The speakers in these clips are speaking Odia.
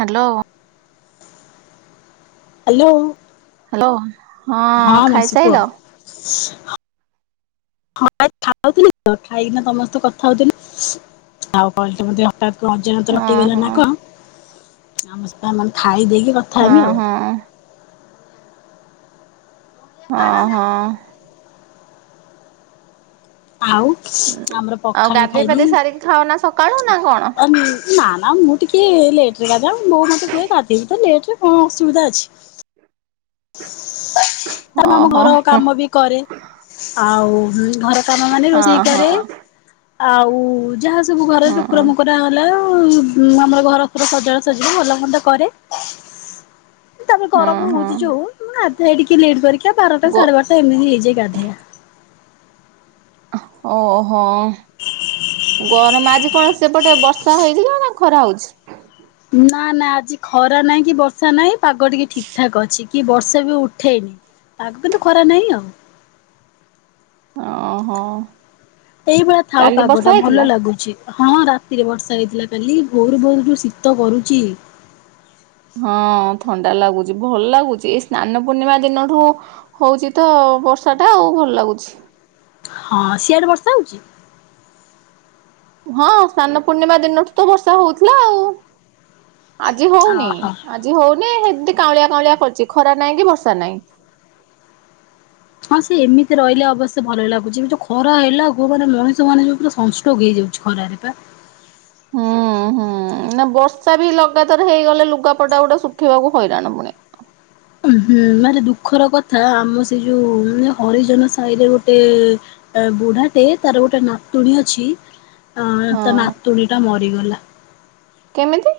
ହ୍ୟାଲୋ। ହ୍ୟାଲୋ। ହ୍ୟାଲୋ ହଁ ମାଉସୀ କୁହ ଖାଇସାଇଲ? ହଁ। ହଁ [inaudible] ଖାଉଥିଲି ତ ଖାଇକିନା ତମ ସହିତ କଥା ହଉଥିଲି। ଆଉ [unintelligible] ହଠାତ୍ କଣ ଅଜାଣତରେ ହଁ କଟି ଗଲା ନା ହଁ କଣ। [unintelligible] ଖାଇ ଦେଇକି କ ହଁ ହଁ। ହଁ ହଁ। ଆଉ ଆମର ଆଉ ପଖାଳ ଗାଧେଇ ଖାଇଲି। ପାଧେଇ ସାରିକି ଖାଅ ନା ସକାଳୁ ନା କଣ? ଆମ୍ ନାଁ ନାଁ ମୁଁ ଟିକିଏ ଲେଟରେ ଗାଧାଏ। ବୋଉ ମତେ କୁହେ ଗାଧେଇବୁ ତ ଲେଟରେ କଣ ଅସୁବିଧା ଅଛି। [inaudible] ଆମ ଓହୋ ଘର ହଁ କାମ ବି କରେ। ଆଉ ଉଁ ଘର କାମ ମାନେ ରୋଷେଇ ହଁ କରେ। ଆଉ ଯାହା ସବୁ ଘରେ ହଁ ଟୁକୁରା ହଁ ମୁକୁରା ରା ହେଲା ଉଁ ଆମର ଘର ଫର ସଜଡା ସଜଡି ଭଲମନ୍ଦ କରେ। ତା ପରେ ଗରମ ହଁ ହଉଛି ଯୋଉଁ ମୁଁ ଗାଧାଏ ଟିକେ ଲେଟ୍ କରିକି ଆ ବାରଟା ଗୋ ସାଢେ ବାରଟା ଏମିତି ହେଇଯାଏ ଗାଧେଇଆ। ଓହୋ ଗରମ ଆଜି କଣ ସେପଟେ ବର୍ଷା ହେଇଥିଲା ନା ଖରା ହଉଛି? ନାଁ ନାଁ ଆଜି ଖରା ନାହିଁ କି ବର୍ଷା ନାହିଁ ପାଗ ଟିକେ ଠିକ ଠାକ୍ ଅଛି। କି ବର୍ଷା ବି ଉଠେଇନି। ପାଗ କିନ୍ତୁ ଖରା ନାହିଁ ଆଉ। ଓହୋ। ଏଇଭଳିଆ ଥାଉ କାଲି ବର୍ଷା ପାଗଟା ହେଇଥିଲା? ଭଲ ଲାଗୁଛି। ହଁ ରାତିରେ ବର୍ଷା ହେଇଥିଲା କାଲି। ଭୋରୁ ଭୋରୁ ଯୋଉ ଶୀତ କରୁଛି। ହଁ ଥଣ୍ଡା ଲାଗୁଛି। ଭଲ ଲାଗୁଛି। ଏଇ ସ୍ନାନ ପୂର୍ଣ୍ଣିମା ଦିନଠୁ ହଉଛି ତ ବର୍ଷାଟା ଆଉ ଭଲ ଲାଗୁଛି। ହଁ ସିଆଡେ ବର୍ଷା ହଉଛି? ହଁ ସ୍ନାନ ପୂର୍ଣ୍ଣିମା ଦିନଠୁ ତ ବର୍ଷା ହଉଥିଲା ଆଉ। ଆଜି ହଉନି। ଅହୋ। ଆଜି ହଉନି ସେମିତି କାଉଁଳିଆ କାଉଁଳିଆ କରିଛି। ଖରା ନାହିଁ କି ବର୍ଷା ନାହିଁ। ହଁ ସିଏ ଏମିତି ରହିଲେ ଅବଶ୍ୟ ଭଲ ଲାଗୁଛି। ଏଇ ଯୋଉ ଖରା ହେଲା ଭଗବାନେ ମଣିଷ ମାନେ ଯୋଉ ପୁରା ସନଷ୍ଟ୍ରୋକ୍ ହେଇଯାଉଛି। ଖରାରେ ପା। ହୁଁ ହୁଁ ନା ବର୍ଷା ବି ଲଗାତାର ହେଇଗଲେ ଲୁଗାପଟା ଗୋଡା ଶୁଖେଇବାକୁ ହଇରାଣ ପୁଣି। ଉଁ ହୁଁ ଭାରି ଦୁଃଖର କଥା ଆମ ସେ ଯୋଉ ମାନେ ହରିଜନ ସାହିରେ ଗୋଟେ ଏଁ ବୁଢାଟେ ତାର ଗୋଟେ ନାତୁଣୀ ଅଛି। ଆଁ ତା ହଁ ନାତୁଣୀ ଟା ମରିଗଲା। କେମିତି?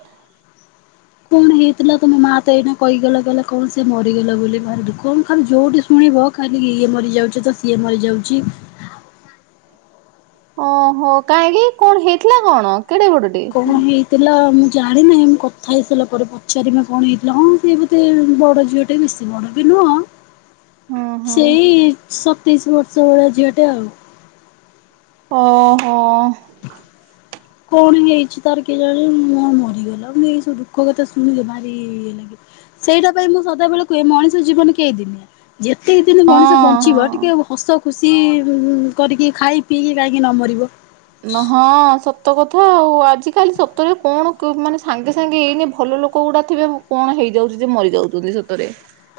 କଣ ହେଇଥିଲା ତମେ ମା ତ ଏଇନା କହିଗଲା କହିଲଲେ କଣ ସେ ମରିଗଲା ବୋଲି ଭାରିଲୁ କଣ ଖାଲି ଯୋଉଠି ଶୁଣିବ ଖାଲି ଇଏ ମରିଯାଉଛି ତ ସିଏ ମରିଯାଉଛି ଓହୋ କାହିଁକି କଣ ହେଇଥିଲା କଣ କେଡେ ବଡଟେ? କଣ ହେଇ ଥିଲା ମୁଁ ଜାଣିନାହିଁ ମୁ କଥା ହେଇସାରିଲା ପରେ ପଚାରିମି କଣ ହେଇଥିଲା ହଁ ସେ ବଧେ ବଡ଼ ଝିଅ ଟେ ବେଶି ବଡ଼ ବି ନୁହଁ ହଁ ହଁ ସେଇ ସତେଇଶ ବର୍ଷ ଭଳିଆ ଝିଅ ଟେ ଆଉ ଓହୋ। କଣ ହେଇଛି ତାର କେଜାଣି ମା ମରିଗଲା ମୁଁ ଏଇ ସବୁ ଦୁଃଖ କଥା ଶୁଣିଲେ ଭାରି ଇଏ ଲାଗେ। ସେଇଟା ପାଇଁ ମୁଁ ସଦାବେଳେ କୁହେ ମଣିଷ ଜୀବନ କେଇଦିନି ଯେତକି ଦିନ ହଁ ମଣିଷ ବଞ୍ଚିବ ଟି ହଁ। କେ ହସ ଖୁସି କରିକି ଖାଇ ପିଇକି କାହିଁକି ନ ମରିବ। ନ ହଁ ସତ କଥା ଆଉ ଆଜିିକାଲି ସତରେ କଣ କରମାନେ ସାଙ୍ଗେ ସାଙ୍ଗେ ଏଇନେ ଭଲ ଲୋ କୋଉଡା ଥିବେ କଣ ହେଇଯାଉଛି ଯେ ମରିଯାଉଛନ୍ତି ସତରେ।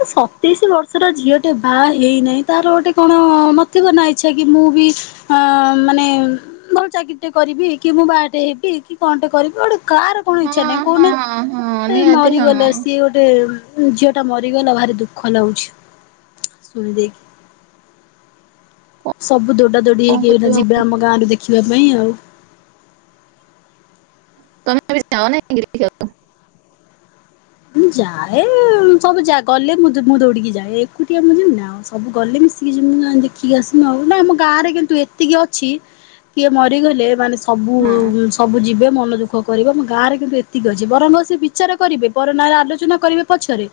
ଏ ସତେଇଶି ବର୍ଷର ଝିଅ ଟେ ବାହା ହେଇନାହିଁ ତାର ଗୋଟେ କଣ ନଥିବ ନା ଇଚ୍ଛା କି ମୁଁ ବି ହଁ ମାନେ ଭଲ ଚାକିରି ଟେ କରିବି କି ମୁଁ ବାହାଟେ ହେବି କି କଣଟେ କରିବି ଗୋଟେ କାହାର କଣ ଇଚ୍ଛା ହଁ ନାହିଁ ହଁ କହୁନା ହଁ ସିଏ ନିହାତି ହଁ ମରିଗଲେ ସିଏ କଣ ଗୋ ଟେ ଝିଅ ଟା ମରିଗଲା ଭାରି ଦୁଃଖ ଲାଗୁଛି ଶୁଣି ଦେଇକି। ସବୁ ଦୋଡା ଦୋଡି ହେଇକି କରିବା ଏଇନା ଯିବେ ଆମ ଗାଁ ରେ ଦେଖିବା ପାଇଁ ଆଉ। ତମେ ବି ଯାଅ ନା ଟିକେ ଦେଖିକି ଆସିବ। ମୁଁ ଯାଏ ସବୁ ଯା ଗଲେ ମୁ ମୁଁ ଦୌଡିକି ଯାଏ ଏକୁଟିଆ ମୁଁ ଯିମିନା ଆଉ। ସବୁ ଗଲେ ମିଶିକି ଯିମୁ ଦେଖିକି ଆସିମୁ ଆଉ ନା ଆମ ଗାଁରେ କିନ୍ତୁ ଏତିକି ଅଛି। କିଏ ମରିଗଲେ ମାନେ ସବୁ ହଁ ସବୁ ଯିବେ ମନ ଦୁଃଖ କରିବେ ଆମ ଗାଁରେ କିନ୍ତୁ ଏତିକି ଅଛି ବରଂ ସେ ବିଚାର କରିବେ ପର ନାଁରେ ଆଲୋଚନା କରିବେ ପଛରେ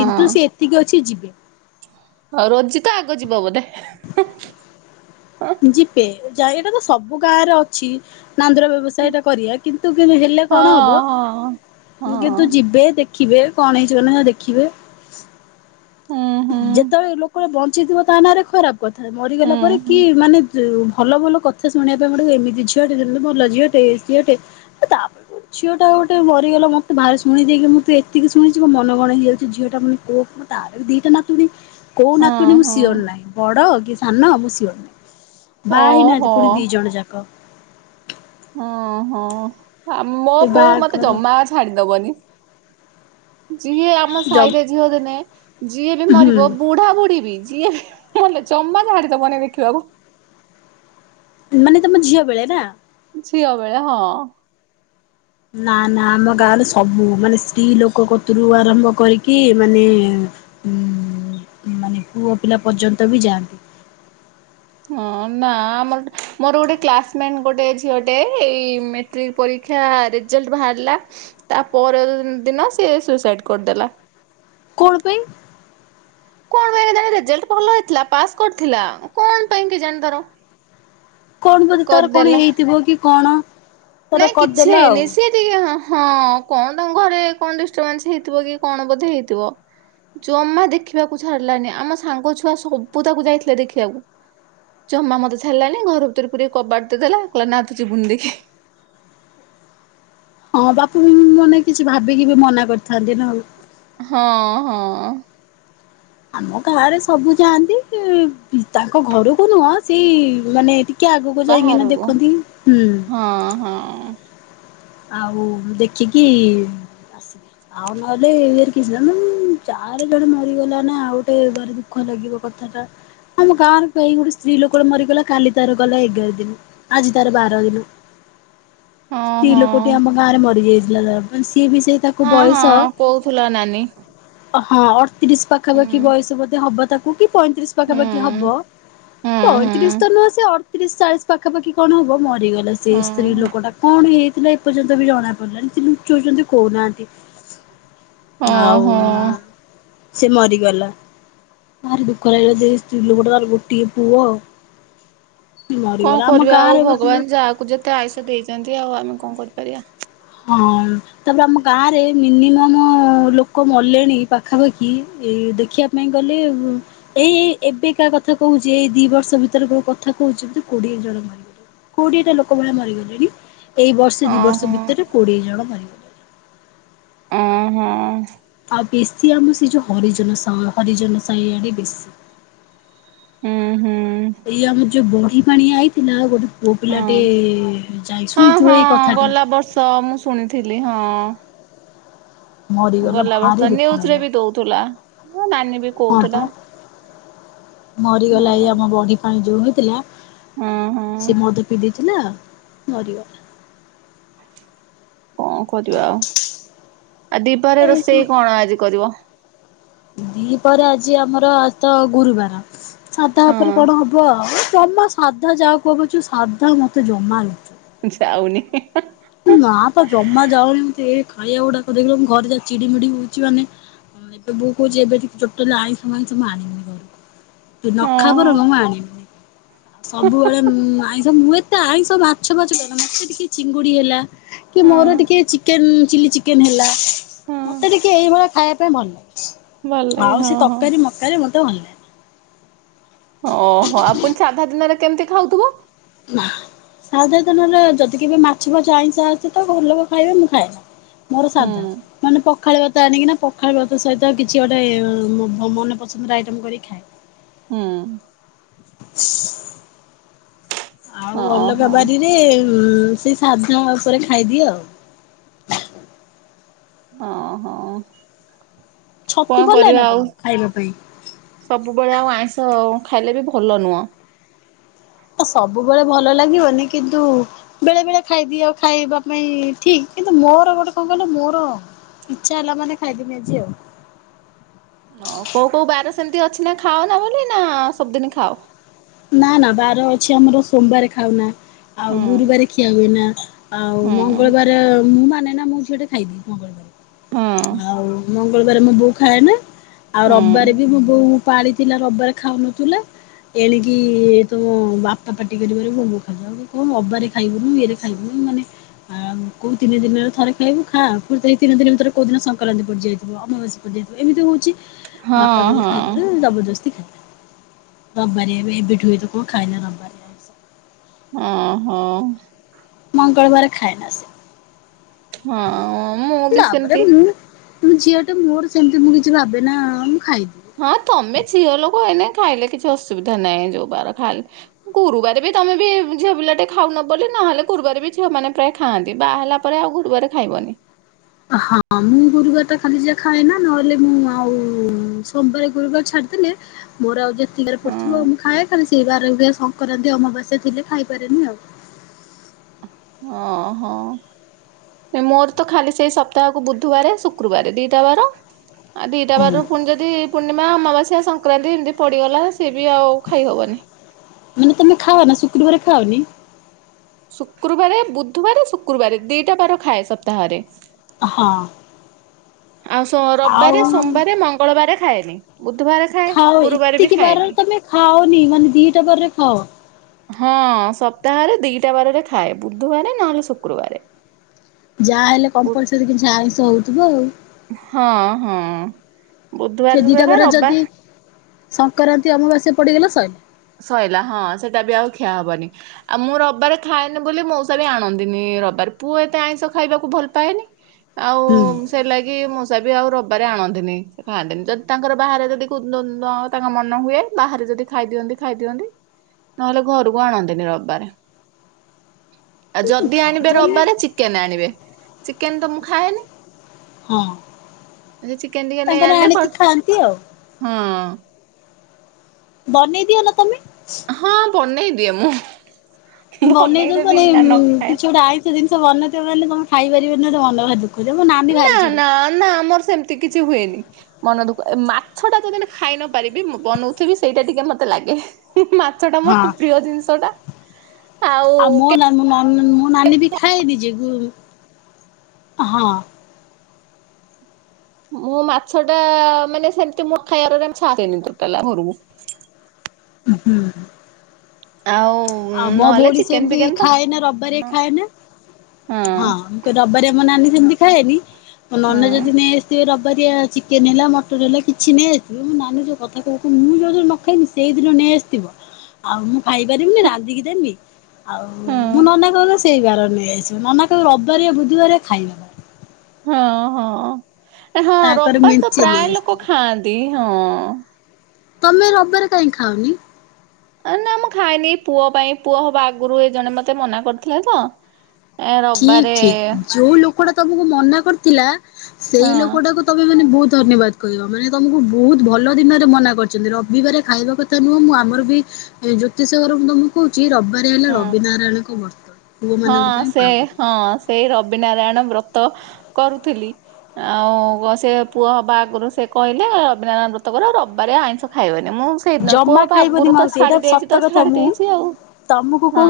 କିନ୍ତୁ ସେ ଏତିକି ଅଛି ଯିବେ। ଆଉ ରୋଜି ତ ଆଗ ଯିବ ବୋଧେ? ଯିବେ ଯା ଏଇଟା ତ ସବୁ ଗାଁ ରେ ଅଛି ନାନ୍ଦୁର ବ୍ୟବସାୟ ଟା କରିବା କିନ୍ତୁ କିୁ ହେଲେ ହଁ କଣ ହବ ହଁ। ହଁ କିନ୍ତୁ ଯିବେ ଦେ ଦେଖିବେ କଣ ହେଇଛି କଣ ନାହଁ ଦେଖିବେ ହୁଁ ହୁଁ ଯେତେବେଳେ ଲୋକ ବ ଞ୍ଚିଥିବ ତା ନାରେ ଖରାପ କଥା ହୁଁ ମରିଗଲା ପରେ କି ହୁଁ ମାନେ ଯେ ଭଲ ଭଲ କଥା ଶୁଣିବା ପାଇଁ ଗୋଟେ ଏମିତି ଝିଅଟେ ସେମତି ଭଲ ଝିଅଟେ ଏ ସିଏଟେ। ତାପ ଝିଅ ଟା ଗୋଟେ ମରିଗଲା ମତେ ଭାରି ଶୁଣି ଦେଇକି ମୁଁ ତ ଏତିକି ଶୁଣିଛି ମନ କଣ ହେଇଯାଉଛି ଝିଅଟା ମାନେ କୋ ମୁଁ ତାର ବି ଦିଟା ନାତୁଣୀ କୋଉ ହଁ ନାତୁଣୀ ମୁଁ ହଁ। ସିଅର ନାହିଁ ବଡ କି ସାନ ମୁଁ ସିଅର ନାହିଁ। ବାହା ଓହୋ ହେଇନାହାନ୍ତି ପୁଣି ଦି ଜଣ ଯାକ। ହଁ ହଁ ଆ ମୋ ବୋଉ ମତେ ବାହାଘର ଜମା ଛାଡିଦବନି ଯିଏ ଆମ ଜବ୍ ସାହିରେ ଝିଅ ଦିନେ ଯିଏ ବି ହୁଁ ମରିବ ବୁଢା ବୁଢୀ ବି ଯିଏ ବି ମଲେ ଜମା ଛାଡ଼ିଦବ ନି ଦେଖିବାକୁ। ମାନେ ତମ ଝିଅ ବେଳେ ନା? ଝିଅ ବେଳେ ହଁ। ନା ନା ଆମ ଗାଁରେ ସବୁ ମାନେ ସ୍ତ୍ରୀ ଲୋକ କତୁରୁ ଆରମ୍ଭ କରିକି ମାନେ ହୁଁ ମାନେ ପୁଅ ପିଲା ପର୍ଯ୍ୟନ୍ତ ବି ଯାଆନ୍ତି। ହଁ ନା ଆମ ମୋର ଗୋଟେ କ୍ଲାସମେଟ ଗୋଟେ ଝିଅଟେ ଏଇ ମେ ଟ୍ରିକ ପରୀକ୍ଷା ରେଜଲ୍ଟ ବାହାରିଲା ତା ପର ଦିନ ସିଏ ସୁସାଇଡ଼୍ କରିଦେଲା। କଣ ପାଇଁ? କଣ ପାଇଁ କେଜାଣି ରେଜଲ୍ଟ ଭଲ ହେଇଥିଲା ପାସ୍ କରିଥିଲା କଣ ପାଇଁ କେଜାଣି ତାର କଣ ବଧେ ତାର କଣ କରିଦେଲା। ହେଇଥିବ କି କଣ? ତାର ନାଇଁ କିଛି କରିଦେଲା ହେଇନି ଆଉ। ସେ ମିତି ହଁ କଣ ତାଙ୍କ ଘରେ କଣ ଡିଷ୍ଟର୍ବାନ୍ସ ହେଇଥିବ କି କଣ ବୋଧେ ହେଇଥିବ ଜମା ଦେଖିବାକୁ ଛାରିଲାନି ଆମ ସାଙ୍ଗ ଛୁଆ ସବୁ ତାକୁ ଯାଇଥିଲେ ଦେଖିବାକୁ ଜମା ମତେ ଚ୍ଛାଡିଲାନି ଘର ଭିତରେ ପୁରେଇକି କବାଟ ଦେଇଦେଲା ନା ତୁ ଯିବୁନି ଦେଖି ହଁ ବା ପୁ ମାନେ କିଛି ଭାବିକି ବି ମନା କରିଥାନ୍ତି ନା ଆଉ ହଁ ହଁ। ଆମ ଗାଁରେ ସବୁ ଯାଆନ୍ତି ତାଙ୍କ ଘରକୁ ନୁହଁ ସେଇ ମାନେ ଟି କେ ଆଗକୁ ଯାଇକିନା ବାହାରକୁ ଦେଖନ୍ତି ହୁଁ। ହଁ ହଁ ଆଉ ଦେଖିକି ଆସିବି ଆଉ ନହେଲେ [unintelligible] ଜଣେ ମରିଗଲା ନା ଆଉ ଗୋଟେ ଘାରେ ଦୁଃଖ ଲାଗିବ କଥାଟା। ଆମ ଗାଁର କେହି ଗୋଟେ ସ୍ତ୍ରୀ ଲୋକଟେ ମରିଗଲା କାଲି ତାର ଗଲା ଏଗାର ଦିନ ଆଜି ତାର ବାର ଦିନ। ହଁ ସ୍ତ୍ରୀ ଲୋକଟି ହଁ। ଆମ ଗାଁ ରେ ମରିଯାଇଥିଲା [unintelligible] ସିଏ ବି ସେଇ ତାକୁ ହଁ ବୟସ। ହଁ କହୁଥିଲା ନାନୀ ହଁ ଆଡତିରିଷି ପାଖାପାଖି ହୁଁ ବୟସ ବୋଧେ ହବ ତାକୁ। କୁ ପଇଁତିରିଶ ହୁଁ ପାଖାପାଖି ହବ ହୁଁ ହୁଁ। ପଇଁତିରିଶ ତ ନୁହଁ ସେ ଅଡ ତିରିଶ ଚାଳିଶ ପାଖାପାଖି କଣ ହବ ମରିଗଲା ସେଇ ହଁ ସ୍ତ୍ରୀ ଲୋକଟା କଣ ହେଇ ଥିଲା ଏପର୍ଯ୍ୟନ୍ତ ବି ଜଣା ପଡିଲାଣି ଲୁଚୋଉଛନ୍ତି କହୁନାହାନ୍ତି। ହଁ ଆଉ ହଁ। ସେ ମରିଗଲା। ଭାରି ଦୁଃଖ ଲାଗିଲା ଯେ ସ୍ତ୍ରୀ ଲୋକଟାର ଗୋଟିିଏ ପୁଅ। କଣ ମରିଗଲା ଆମ କରିବା ଆଉ ଗାଁରେ ଗୋଟିଏ ଭଗବାନ ଯାହାକୁ ଯେତେ ଆୟୁଷ ଦେଇଛନ୍ତି ଆଉ ଆମେ କଣ କରିପାରିବା। ହଁ। ତାପରେ ଆମ ଗାଁ ରେ ମିନିମମ ଲୋକ ମଲେଣି ପାଖାପାଖି ଏ ଦେଖିବା ନାଇଁ ଗଲେ ଏଇ ଏବେ କା କଥା କହୁଛି ଏଇ ଦି ବର୍ଷ ଭିତରେ କୋଉ କଥା କହୁଛିତି କୋଡିଏ ଜଣ ମରିଗଲେଣି। କୋଡିଏଟା ଲୋକ ଭଳିଆ ମରିଗଲେଣି ଏଇ ବର୍ଷେ ହଁ ଦି ବର୍ଷ ହଁ ଭିତରେ କୋଡିଏ ଜଣ ମରିଗଲେ। ଅ ହଁ। ଆଉ ବେଶୀ ଆମର ସେ ଯୋଉ ହରିଜନ ସ ହରିଜନ ସାଇଆଡେ ବେଶୀ। ହୁଁ ହୁ। ଏଇ ଆମର ଯୋଉ ବଢି ପାଣି ଆଇଥିଲା ଗୋଟେ ପୁଅ ପିଲାଟେ ହଁ। ଯାଇ ଶୁଣିଥିବ ଏଇ କଥାଟା। ତ ମୁଁ ଶୁଣୀଥିଲି ହଁ। ମରିଗଲା ଗଲା ବର୍ଷ ଭାରି ଦୁଃଖ ନ୍ୟୁଜ ରେ ଲାଗିଲା ବି ଦଉଥିଲା। ମୋ ନାନୀ ବି ହଁ କହୁଥିଲା ପା। ମରିଗଲା ହଁ ଏଇ ଆମ ବଢି ପାଣି ଯୋଉ ହେଇଥିଲା ହଁ ହଁ ସେ ମଦ ପିଇ ଦେଇଥିଲା ମରିଗଲା। କଣ କରିବା ଆଉ ଆଉ ଦିପହରେ ଏଇ ସବୁ ରୋଷେଇ କଣ ଆଜି କରିବ? ଦିପହରେ ଆଜି ଆମର ତ ଗୁରୁବାର ସାଧା ଉପରେ କଣ ହଁ ହବ। କୁହ ଜମା ସାଧା ଯାହା କୁହ ପଛେ ସାଧା ମତେ ଜମାରୁ ଯାଉନି ନା ତ ଜମା ଯାଉନି ଏମିତି ଖାଇବା ଗୁଡାକ ଦେଖିଲେ ମୁଁ ଘରେ ଯାଇ ଚିଡିମିଡି ହଉଛି ମାନେ। ହଁ ଏବେ ବୋଉ କହୁଛି ଏବେଠୁ ତୁ ଟୋଟାଲି ଆଇଁଷ ଫାଇଁଷ ଆଣିବୁନି ଘରକୁ। ତୁ ହଁ ନଖା ହଁ ବରଂ ମୁଁ ଆଣିବିନି ସବୁବେଳେ ଉଁ ଆଇଁଷ ମୁଁ ଏତେ ଆଇଁଷ ମାଛ ଫାଛ ଖାଏନା ମତେ ଟିକେ ଚିଙ୍ଗୁଡ଼ି ହେଲା କି ହଁ ମୋର ଟିକେ ଚିକେନ ଚିଲି ଚିକେ ଚିକେନ ହେଲା ହଁ। ମତେ ଟିକେ ଏଇଭଳିଆ ଖାଇବା ପାଇଁ ଭଲ ଭଲ ଲାଗେ ଲାଗେ ଆଉ ସେ ହଁ ହଁ ତରକାରୀ ତରକାରି ମତେ ଭଲ ଲାଗେ। ଓ ହୋ ପୁଣି ସାଧା ଦିନରେ କେମିତି ଖାଉଥିବ? [unintelligible] ସାଧାର ଦିନରେ ଯଦି କେବେ ମାଛ ଫାଛ ଆଇଁଷ ଅସେ ତ ଘରଲୋକ ଖାଇବେ ମୁଁ ଖାଏ। ମୋର ହୁଁ ସାଧା ମାନେ ପ ପଖାଳ ଭାତ ଆଣିକିନା ପଖାଳ ଭାତ ସହିତ କିଛି ଗୋଟେ ମୋ ମ ମନ ପସନ୍ଦର ଆଇଟମ କରିକି ଖାଏ। ହୁଁ [inaudible] ଆଉ ଅଲଗା ଓହୋ ବାରିରେ ସେଇ ସାଧା ଉପରେ ଖାଇଦିଏ ଆଉ। ଅ ହଁ ଛତୁ କଣ ଭଲ ଲାଗେ ନା କରିବା ଆଉ। ତମକୁ? ସବୁବେଳେ ଆଉ ଆଇଁଷ ଖାଇଲେ ବି ଭଲ ନୁହଁ। ତ ସବୁବେଳେ ଭଲ ଲାଗିବନି କିନ୍ତୁ ବେଳେ ବେଳେ ଖାଇଦିଅ ଖାଇବା ପାଇଁ ଠିକ କିନ୍ତୁ ମୋର ଗୋଟେ କଣ କହିଲ ମୋର ଇଛା ହେଲାମାନେ ଖାଇଦେମି ଆଜି ଆଉ। ହ କୋଉ କୋଉ ବାର ସେମିତି ଅଛି ନା ଖାଅ ନା ବୋଲି ନା ସବୁଦିନି ଖାଅ? ନା ନା ବାର ଅଛି ଆମର ସୋମବାର ଖାଉନା। ଆଉ ହୁଁ ଗୁରୁବାର ଖିଆ ହୁଏନା ଆଉ ହୁଁ ମଙ୍ଗଳବାରେ ମୁଁ ମାନେ ନା ମୁଁ ଝିଅଟେ ଖାଇଦିଏ ହଁ ମଙ୍ଗଳବାରେ ଆଉ ମ ମଙ୍ଗଳବାରେ ମୋ ବୋଉ ଖାଏନା ଆଉ ହୁଁ ରବବାରେ ବି ମୋ ବୋଉ ପାଳିଥିଲା ରବବାରେ ଖାଉନଥୁଲା ଏଣିକି କି ତୁମ ବାପା ପାଟି କରିବାରେ ମୋ [unintelligible] ଖାଇବୁନୁ ଇଏରେ ଖାଇବୁନୁ ମାନେ ଆଉ କୋଉ ତିନି ଦିନରେ ଥରେ ଖାଇବୁ ଖା ଫୁଣୀ ତିନି ଦିନ ଭିତରେ କୋଉ ଦିନ ସଂକ୍ରାନ୍ତି ପଡିଯାଇଥିବ ଅମାବାଶ୍ୟା ଏମିତି ହୋଉଚି ହଁ ବାପା କହିଲେ ହଁ। ଖାଇବାର ଜବରଦସ୍ତି ଖାଇଲା ରବବାରିଆ [unintelligible] ଖାଇଲା ରବବାରେ। ଅଁ ହଁ ମଙ୍ଗଳବାରେ ଖାଏନା ସେ। ହଁ ମୁଁ ବି ତାପରେ ସେମିତି ମୁଁ ମୁଁ ଝିଅଟେ ମୋର ସେମିତି ମୁଁ କିଛି ଭାବେନା ମୁଁ ଖାଇଦି ହଁ ତମେ ଝିଅ ଲୋକ ଏଇନେ ଖାଇଲେ କିଛି ଅସୁବିଧା ନାଇଁ ଯୋଉବାର ଖାଇଲେ। ଗୁରୁବାରେ ବି ତମେ ବି ଝିଅ ପିଲାଟେ ଖାଉନ ବୋଲି ନହେଲେ ଗୁରୁବାର ବି ଝିଅ ମାନେ ପ୍ରାୟେ ଖାଆନ୍ତି ବାହା ହେଲା ତାପରେ ଆଉ ଗୁରୁବାରେ ଖାଇବନି। ହଁ ମୁଁ ଗୁରୁବାର ଟା ଖାଲି ଯା ଖାଏନା ନହେଲେ ମୁଁ ଆଉ ସୋମବାର ଗୁରୁବାରେ ଛାଡ଼ିଦେଲେ ମୋର ଆଉ ଯେତିକିବାର ପଡିଥିବ ମୁଁ ହଁ ଖାଏ ଖାଲି ସେଇ ବାର ସଂକ୍ରାନ୍ତି ଅମାବାସ୍ୟା ଥିଲେ ଖାଇପାରେନି ଆଉ। ଅ ହଁ। ମୋର ତ ଖାଲି ସେଇ ସପ୍ତାହକୁ ବୁଧୁବାରେ ଶୁକ୍ରୁ ବାରେ ଦିଟା ବାର। ଆ ଦିଇଟା ହୁଁ ବାରରୁଫୁଣି ଯଦିପୂର୍ଣ୍ଣିମା ଅମାବାସ୍ୟା ସଂକ୍ରାନ୍ତି ଏମିତି ପଡ଼ିଗଲା ସିଏ ବି ଆଉ ଖାଇ ହବନି। ମାନେ ତମେ ଖାଅନା ଶୁକ୍ରୁବାରେ ଖାଅନି? ଶୁକ୍ରୁବାରେ ବୁଧୁବାରେ ଶୁକ୍ରୁବାରେ ଦିଇଟା ବାର ଖାଏ ସପ୍ତାହରେ। ହଁ। ଆଉ ଶୋ ଆଉ ରବବାରେ ସୋମବାରେ ମଙ୍ଗଳବାରେ ଖାଏନି ବୁଧୁବାରେ ଖାଅ ଏତିକି ବାରରେ ତମେ ଖାଅନି ମାନେ ଦିଇଟା ବାରରେ ଖାଅ। ହଁ ସପ୍ତାହରେ ଦିଇଟା ବାରରେ ଖାଏ ବୁଧୁବାରେ ନହେଲେ ଶୁକ୍ରୁବାରେ। ଯାହା ହେଲେ କମ୍ପଲସରି କିଛି ଆଇଁସ ହୋଉଥିବ ଆଉ। ହଁ ହଁ ସେ ବୁଧୁବାରେ ଦିଟା ବାର [unintelligible] ଯଦି ରବିବାରେ। ସଂକ୍ରାନ୍ତି ଅମାବାସ୍ୟା ପଡ଼ିଗଲା ସଇଲା। ସଇଲା ହଁ ସେଇଟା ବି ଆଉ ଖିଆ ହବନି। ଆଉ ମୁଁ ରବିବାର ଖାଏନି ବୋଲି ମଉସା ବି ଆଣନ୍ତିନି ରବିବାର ପୁଅ ଏତେ ଆଇଁଷ ଖାଇବାକୁ ଭଲ ପାଏନି। ଆଉ ହୁଁ ସେ ଲାଗି ମୋଉସା ବି ଆଉ ରବିବାରେ ଆଣନ୍ତିନି ସେ ଖାଆନ୍ତିନି। ଯଦି ତାଙ୍କର ବାହାରେ ଯଦି କୋଉ ଦିନ ନ୍ଦନ ତାଙ୍କ ମନ ହୁଏ। ବାହାରେ ଯଦି ଖାଇ ଦିଅନ୍ତି। ଖାଇଦିଅନ୍ତି ନହେଲେ ଘରକୁ ଆଣନ୍ତିନି ରବିବାରେ। ଆଉ ଯଦି ଆଣିବେ ଖାଇବନି ରବିବାରେ ଚିକେନ ଆଣିବେ। ଚିକେନ ତ ମୁଁ ଖାଏନି। ହଁ ସେ ଚିକେନ୍ ଟିକେ ନେଇ ତାଙ୍କର ଆଣିଲେ ଆଣିକି ଖାଆନ୍ତି ଆଉ କଣ ହଁ। ବନେଇ ଦିଅ ନା ତମେ। ହଁ ବନେଇ ଦିଅ ମୁଁ। ବନେଇ ବନେଇଦେବି ଦବନି ନା ଉଁ ନ ଖାଏ କିଛି ଗୋଟେ ଆଇ ସେ ଜିନିଷ ବନେଇଥିବ ଖାଲି କଣ ଖାଇ ପାରିବେନି ମନ ଭାରି ଦୁଃଖ ଯେ ମୋ ନାନୀ ଭାରି ଚିଡ଼େ। ନାଁ ଆମର ସେମିତି କିଛି ହୁଏନି। ମନ ଦୁଃଖ ଏ ମାଛଟା ଯୋଉ ଦିନଠୁ ଖାଇ ନ ପାରିବି ମୁଁ ବନଉଥିବି ସେଇଟା ଟିକେ ମତେ ଲାଗେ। ମା ମାଛଟା ହଁ ମୋର ପ୍ରିୟ ଜିନିଷଟା। ଆଉ ମୋ ମୁଁ ମୁଁ ନାନୀ ବି ଖାଇ ଦିଏ ଯେ ଗୁର୍ ହଁ। ମୁଁ ମାଛଟା ମାନେ ସେମିତି ମୁଁ ଖାଇବାରେ ଛାଡେନି ଟୋଟାଲି ଆମ ଘରକୁ। ଉଁ ହୁଁ ଆଉ ଆଉ ମୋ ନହେଲେ ଭଉଣୀ ଚିକେନ ସେମିତି ଫିକେନ ତ ଖାଏ ନା ରବିବାରେ ଖାଏ ନା ହଁ। ରବିବାରିଆ ଆମ ନାନୀ ସେମିତି ଖାଏନି। ମୋ ହଁ ନନା ହଁ। ଯଦି ନେଇଆସିଥିବେ ରବିବାରିଆ ଚି ଚିକେନ ହେଲା ମଟନ ହେଲା କିଛି ନେଇଆସିଥିବ ମୋ ନାନୀ ଯୋଉ କଥା କହୁଥିବୁ ମୁଁ ଯୋଉ ଦିନ ନଖାଇନି ସେଇଦିନ ନେଇଆସିଥିବ। ହ ଆଉ ମୁଁ ଖାଇପାରିବିନି ରାନ୍ଧିକି ଦେମି ଆଉ ମୁଁ ହଁ ନନା ଘରୁ ଆ ସେଇ ବାରରେ ନେଇ ଆସିବ ନନା କହିବ ରବିବାରିଆ ବୁଧବାରେ ଖାଇ ନବ। ହଁ ହଁ ଏ ହଁ ତାଙ୍କର ରବିବାରେ ତ ମେଞ୍ଚେ ନେଇ ପ୍ରାୟ ଲୋକ ଆସିଥିଲେ। ଖାଆନ୍ତି ହଁ। ତମେ ରବିବାରେ କାହିଁ ଖାଉନି? ଏ ନାଁ ମୁଁ ଖାଇଏନି ପୁଅ ପାଇଁ ପୁଅ ହବା ଆଗରୁ ଏଇ ଜଣେ ମତେ ମନା କରିଥିଲେ ତ। ଏ ଠିକ୍ ରବିବାରେ ଠିକ୍ ଯୋଉ ଲୋକଟା ତମକୁ ମନା କରିଥିଲା ସେଇ ହଁ ଲୋକଟାକୁ ତମେ ମାନେ ବହୁତ ଧନ୍ୟବାଦ କହିବ ମାନେ ତମକୁ ବହୁତ ଭଲ ଦିନରେ ମନା କରିଛନ୍ତି। ରବିବାର ଖାଇବା କ କଥା ନୁହଁ ମୁଁ ଆମର ବି ଜ୍ୟୋତିଷ ଘର ମୁଁ ତମକୁ କହୁଚି ରବିବାରେ ହେଲା ହଁ ରବିନାରାୟଣଙ୍କ ବ୍ରତ। ହଁ ପୁଅମାନଙ୍କ ପାଇଁ ସେ ପାଳନ ହଁ ସେଇ ରବିନାରାୟଣ ବ୍ରତ କରୁଥିଲି। ଆଉ ଗ ସେ ପୁଅ ହେବା ଆଗରୁ ସେ କହିଲେ ରବିନାରାୟଣ ବ୍ରତ କର। ରବିବାରେ ଆଇଁଷ ଖାଇବାନି। ମୁଁ ସେଇଦିନ ପୁଅ ଜମା ହବା ଖାଇବନି ଆଗରୁ ତ ମାଉସୀ ଏଇଟା ଛାଡ଼ି ଦେଇଚି ସତ ତ କଥା ଛାଡ଼ି ମୁଁ ଦେଇଚି ଆଉ ତମକୁ ହଁ। କହୁଛି